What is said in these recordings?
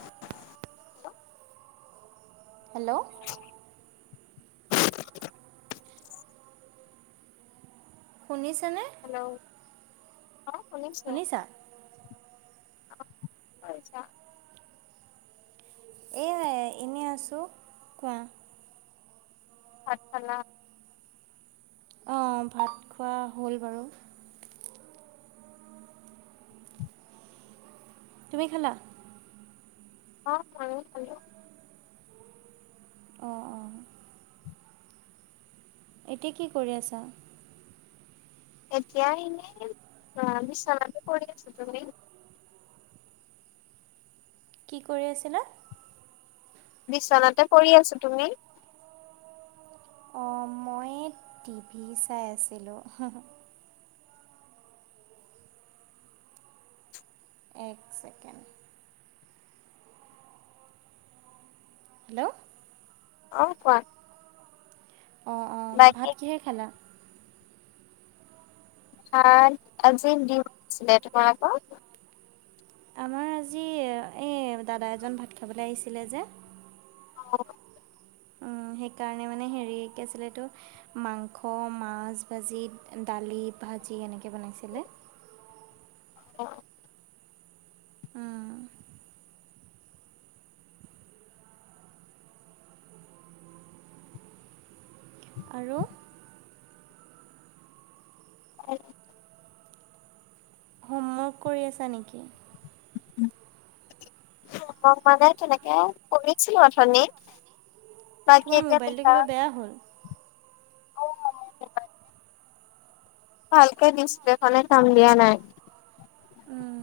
Hello! Hello! শুনিছে নে? Hello অ' শুনিছো। শুনিছা? কি কৰিছা? এই এনেই আছো, কোৱা। ভাত খালা? অঁ' ভাত খোৱা হ'ল বাৰু। তুমি খালা? অ' খালো খালো। অ' অ'। এতিয়া কি কৰি আছা? এতিয়া এনেই অ', বিচনাতে পৰি আছোঁ তুমি? কি কৰি আছিলা? বিচনাতে পৰি আছোঁ তুমি? অ', মই টি ভি চাই আছিলোঁ। এক ছেকেণ্ড। হেল্ল'! অ', কোৱা। অ', অ', বাকী ভাত কিহেৰে খালা? ভাত আজি ডিম আছিলে তোমালোকৰ? আমাৰ আজি এই দাদা এজন ভাত খাবলৈ আহিছিলে যে অ' অ', সেইকাৰণে মানে হেৰি কি আছিলে এইটো মাংস, মাছ, ভাজি, দালি, ভাজি এনেকে বনাইছিলে। [inaudible] অ' আৰু? [inaudible] হোমৱৰ্ক কৰি আছা নেকি? [inaudible] মই মানে তেনেকে কৰিছিলোঁ অথনি তোমাৰ বাকী এতিয়া মোবাইলটো লিখা কিবা বেয়া হ'ল [unintelligible] ভালকে ডিছপ্লে খনে কাম দিয়া নাই। উম।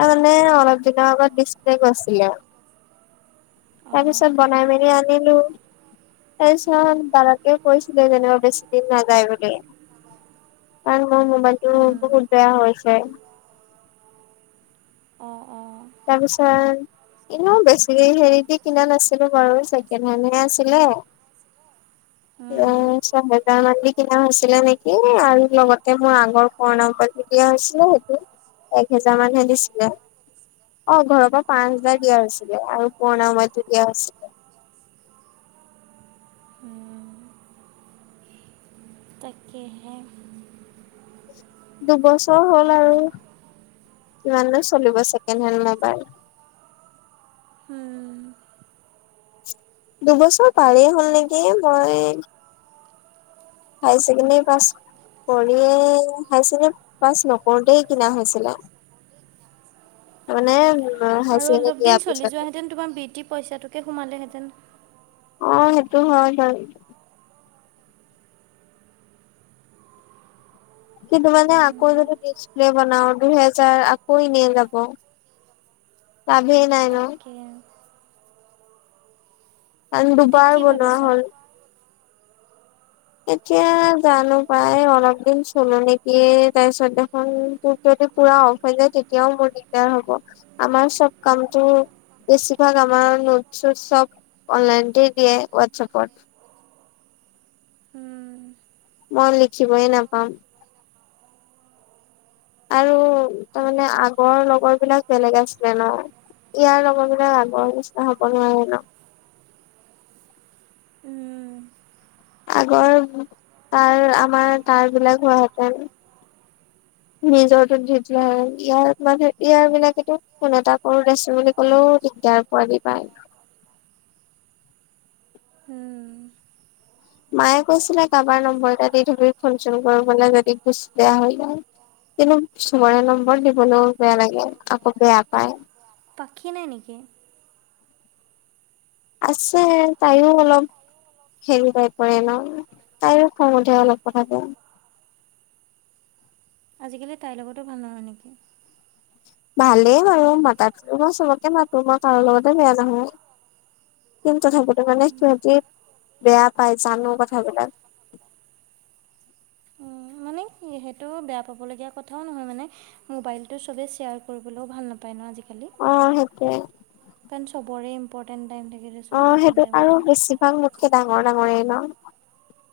তাৰমানে অলপ দিনৰ আগত ডিছপ্লে গৈছিলে। তাৰপিছত বনাই মেলি আনিলোঁ। তাৰপিছত দাদাটোৱে কৈছিলে যেনিবা বেছি দিন নাযায় বুলি। কাৰণ মোৰ মোবাইলটো বহুত বেয়া হৈছে। অ', অ'। তাৰপিছত এনেও বেছি হেৰি দি কিনা নাছিলোঁ বাৰু ছেকেণ্ড হেণ্ডহে আছিলে। উম, অঁ ছয় হেজাৰ মান দি কিনা হৈছিলে নেকি আৰু লগতে মোৰ আগৰ পুৰণা মোবাইলটো দিয়া হৈছিলে সেইটো এক হেজাৰ মানহে দিছিলে। অ', ঘৰৰ পৰা পাঁচ হাজাৰ দিয়া হৈছিলে আৰু পুৰণা মোবাইলটো দিয়া হৈছিলে। তাকেহে। দুবছৰ হ'ল আৰু কিমাননো চলিব ছেকেণ্ড হেণ্ড মোবাইল। দুবছৰ পাৰেই হ'ল নেকি মই হাই চেকেণ্ডেৰী পাছ কৰিয়েই হাই ছেকেণ্ড পাছ নকৰোতেই কিনা হৈছিলে। তাৰমানে আৰু অলপ দিন চলি যোৱাহেঁতেন তোমাৰ বৃত্তিৰ পইচাটোকে সোমালেহেঁতেন। অ', সেইটো হয় বাৰু। কিন্তু মানে আকৌ যদি ডিচপ্লে বনাওঁ দুহেজাৰ আকৌ ইনেই যাব। লাভে নাই ন? তাকে কাৰন এতিয়া দুবাৰ কি বনোৱা ভাবিছা হ'ল। এতিয়া জানো পাই অলপ দিন চলে নেকি তাৰপিছত দেখোন তোৰ যদি পুৰা অফ হৈ যায় তেতিয়াও মোৰ দিগদাৰ হ'ব, আমাৰ চব কামটো বেছিভাগ আমাৰ নোট চোট চব অনলাইনতে দিয়ে হোৱাটছএপত। মই লিখিবয়ে নাপাম। আৰু তাৰমানে তাকে আগৰ লগৰ বিলাক বেলেগ আছিলে ন'। ইয়াৰ লগৰবিলাক আগৰ নিচিনা হ'ব নোৱাৰে ন'। আগৰ, তাৰ আমাৰ তাৰবিলাক হোৱাহেঁতেন। নিজৰটোত দি দিলে হয়, ইয়াৰ মানে ইয়াৰ বিলাকেতো ফোন এটা কৰো আছে বুলি ক'লেওঁ দিগদাৰ পোৱাদি পায়। উম। উম। মায়ে কৈছিলে কাৰোবাৰ নম্বৰ এটা দি থবি ফোন চোন কৰিবলৈ যদি কুচ বেয়া হৈ যায়। কিন্তু চবৰে নম্বৰ দিবলৈও বেয়া লাগে, আকৌ বেয়া পায়। পাখি নাই নেকি? আছে তাইও অলপ হেৰি টাইপৰ ন' তাইৰো খং উঠে অলপ কথাতে। আজিকালি তাইৰ লগতো ভাল নহয় নেকি। ভালেই বাৰু মাতাতেতো মই চবকে মাতো, মই কাৰো লগতে বেয়া নহওঁ। কিন তথাপিতো মানে সিহঁতি বেয়া পায় জানো কথাবিলাক। সেইহেটো বেয়া পাবলগীয়া কথাওঁ নহয় মানে মোবাইলটো চবেই শ্বেয়াৰ কৰিবলৈও ভাল নাপায় ন' আজিকালি। অ' সেইটোৱে। কাৰণ চবৰে ইম্পৰ্টেণ্ট টাইম থাকে যে। অ' সেইটো আৰু বেছিভাগ মোতকে ডাঙৰ ডাঙৰেই ন'।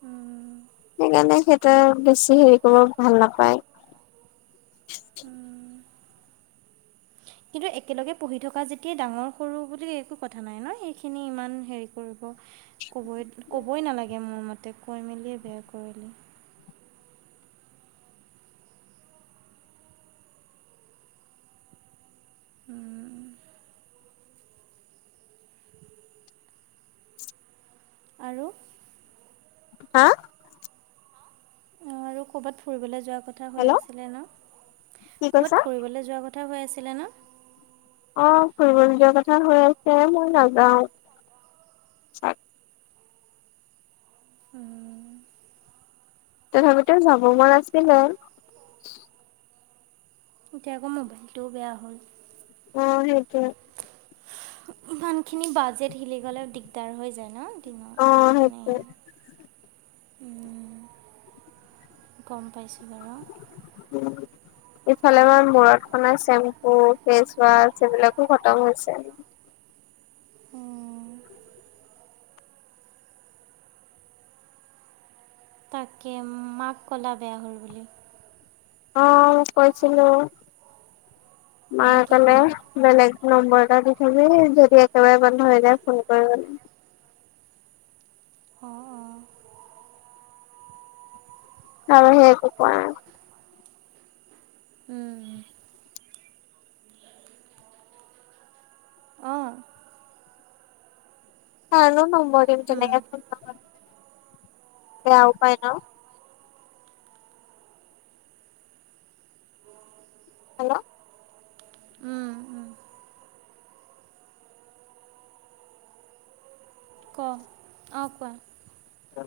উম। সেইকাৰণে সেইটো বেছি হেৰি কৰিব ভাল নাপায়। কিন্তু একেলগে পঢ়ি থকা যেতিয়া ডাঙৰ সৰু বুলি একো কথা নাই ন' সেইখিনি ইমান হেৰি কৰিব ক'বই, ক'বই নালাগে মোৰ মতে কয় মেলিয়ে বেয়া কৰিলে। উম। আৰু। হা? অ' আৰু ক'ৰবাত ফুৰিবলৈ যোৱাৰ কথা হৈ হেল্ল' আছিলে ন' কি কৈছা ক'বাত ফুৰিবলৈ যোৱা ক কথা হৈ আছিলে ন'। অ' ফুৰিবলে যোৱা কথা হৈ আছে মই নাযাওঁ। তথাপিটো যাব মন আছিলে। এতিয়া আকৌ মোবাইলটোও বেয়া হ'ল। অ' সেইটোৱে। ইমানখিনি বাজেট হিলি গ'লে দিগদাৰ হৈ যায় ন' দিনত। অ' মানে সেইটোৱে। গম পাইছোঁ বাৰু। উম। ইফালে মই মূৰত সনা চেম্পু, ফেচ ৱাছ সেইবিলাকো খতম হৈছে। তাকে মাক ক'লা বেয়া হ'ল বুলি। অ' কৈছিলোঁ, মায়ে ক'লে বেলেগ নম্বৰ এটা দি থবি যদি একেবাৰে বন্ধ হৈ যায় ফোন কৰিবলে। অ। আৰু সেইটো কোৱা। অঁ কাৰনো নম্বৰ দিম, তেনেকুৱাকে কাবাৰ এয়াই বেয়াও পাই ন। হেল্ল'। ক, অ, কোৱা। অ।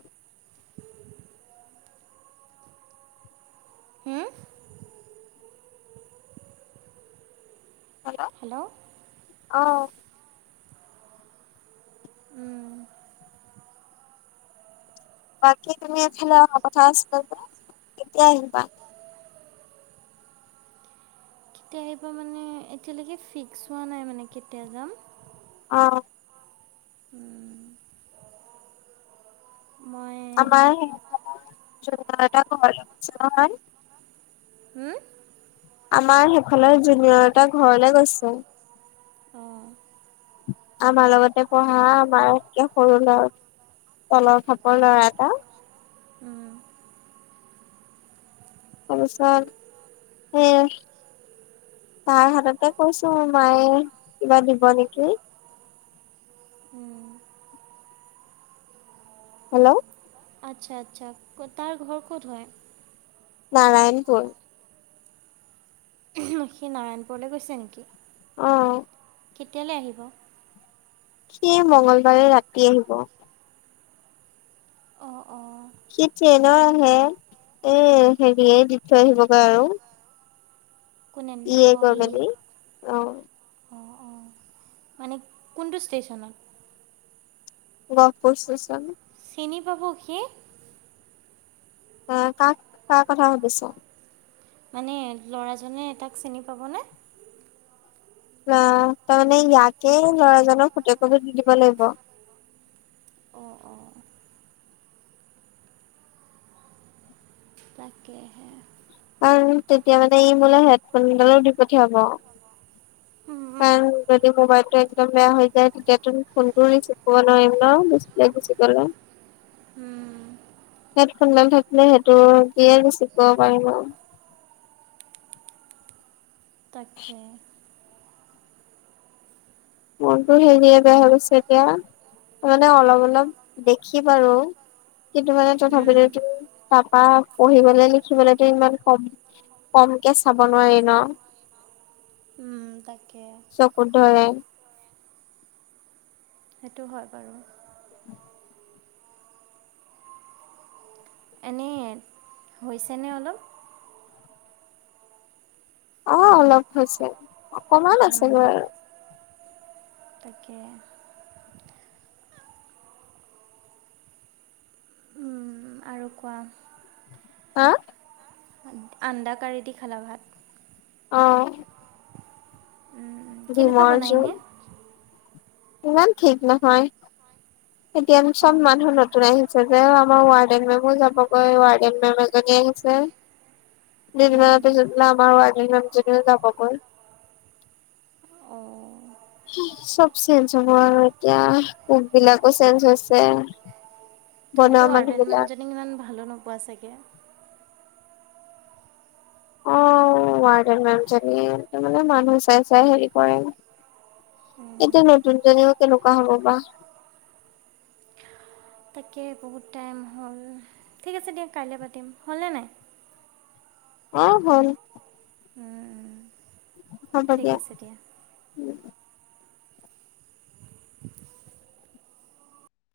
হেল্ল'। হেল্ল'। অ। বাকী তুমি এইফালে অহা কথা আছিলে যে কেতিয়া আহিবা? কেতিয়া আহিবা মানে এতিয়ালৈকে ফিক্স হোৱা নাই মানে, কেতিয়া যাম। অ। উম। মই আমাৰ সেইফালে জুনিয়ৰ এটা ঘৰলে গৈছে নহয়। হম? আমাৰ সেইফালে জুনিয়ৰ এটা ঘৰলে গৈছে। আমাৰ লগতে পঢ়া আমাৰ একে সৰুৰ ল'ৰা। তলৰ ফাপৰ ল'ৰা এটা। তাৰপিছতে সেয়ে। তাই হাততে কৈছো মায়ে কিবা দিব নেকি? অঁ হেল্ল'। আতচ্ছা, আতচ্ছা, ক'ত তাৰ ঘৰ ক'ত হয়? নাৰায়ণপুৰ। সি নাৰায়ণপুৰলৈ গৈছে নেকি? অঁ। কেতিয়ালৈ আহিব? সি মঙগলবাৰে ৰাতি আহিব। অঁ, অঁ। সি ট্ৰেইনত আহে, এ হেৰিয়ে দি থৈ আহিবগৈ আৰু। কোনে, ইয়ে অ গৈ ই। মেলি অ অঁ, অঁ, মানে কোনটো ষ্টেচনত? গহপুৰ ষ্টেচন। চিনি পাব সি? আহ, কাক কাৰ কথা সুধিছা? মানে ল'ৰাজনে তাক চিনি পাবনে? অ', তাৰ মানে ইয়াতেই মানে‌ ল'ৰাজনৰ ফটো একপি তুলিব লাগিব। অ, অ। তাকেহে। কাৰণ তেতিয়া মানে, এই মোলৈ হেডফোন ডালো দি পঠিয়াব। উম, কাৰণ যদি মোবাইলটো এক দম বেয়া হৈ যায়। তেতিয়াতো তুমি ফোনটো ৰিচিপ কৰিব নোৱাৰিম ন, ডিচপ্লে গুচি গ'লে। [unintelligible] উম। হেড ফোন ডাল থাকিলে সেইটো কিয়ে ৰিচিপ কৰিব পাৰিব। তাকে। ফোনটো হেৰিয়ে বেয়া হৈ গৈছে এতিয়া। মানে অলপ অলপ দেখি বাৰু। কিন্তু মানে উম, তথাপিতো, তাপা পঢ়িবলৈ লিখিবলৈতো ইমান ক'ম। ক'ম কে চাব নোৱাৰি ন। উম, তাকে। চকুত ধৰে। সেইটো হয় বাৰু। এনে হৈছেনে অলপ? অ' অলপ হৈছে, অকমান আছে উম, গৈ আৰু। তাকে। উম, আৰু কোৱা? হা? আন্দা কাৰি দি খালা ভাত। অ। কেনেকুৱা ডিমৰ বনায় এনে জোল। ইমান ঠিক নহয়, এতিয়া আমি অঁ চব মানুহ অঁ ন যে আমাৰ ৱাৰ্ডেন‌জনী যাবগৈ, ৱাৰ্ডেন মেম এজনি আহিছে। দুদিন মানৰ পিছত বোলে আমাৰ ৱাৰ্ডেন মেম জনিও যাবগৈ। অঁ চব চেঞ্জ হ'ব আৰু এতিয়া, কোক বিলাকো চেঞ্জ হৈছে। বনোৱা তুমিতো মানুহ ৱাৰ্ডেন বিলাক মানুহজনীক ইমান ভালো নোপোৱা চাগে। অ ' ৱাৰ্ডেন মেমজনী, মানে মানুহ চাই চাই হেৰি কৰে। এতিয়া নতুন জনীও কেনেকুৱা হ'ব বা? তাকে বহুত টাইম হ'ল। ঠিক আছে দিয়া কাইলে পাতিম, হল নে নাই? অ' হল। ঠিক আছে দিয়া। উম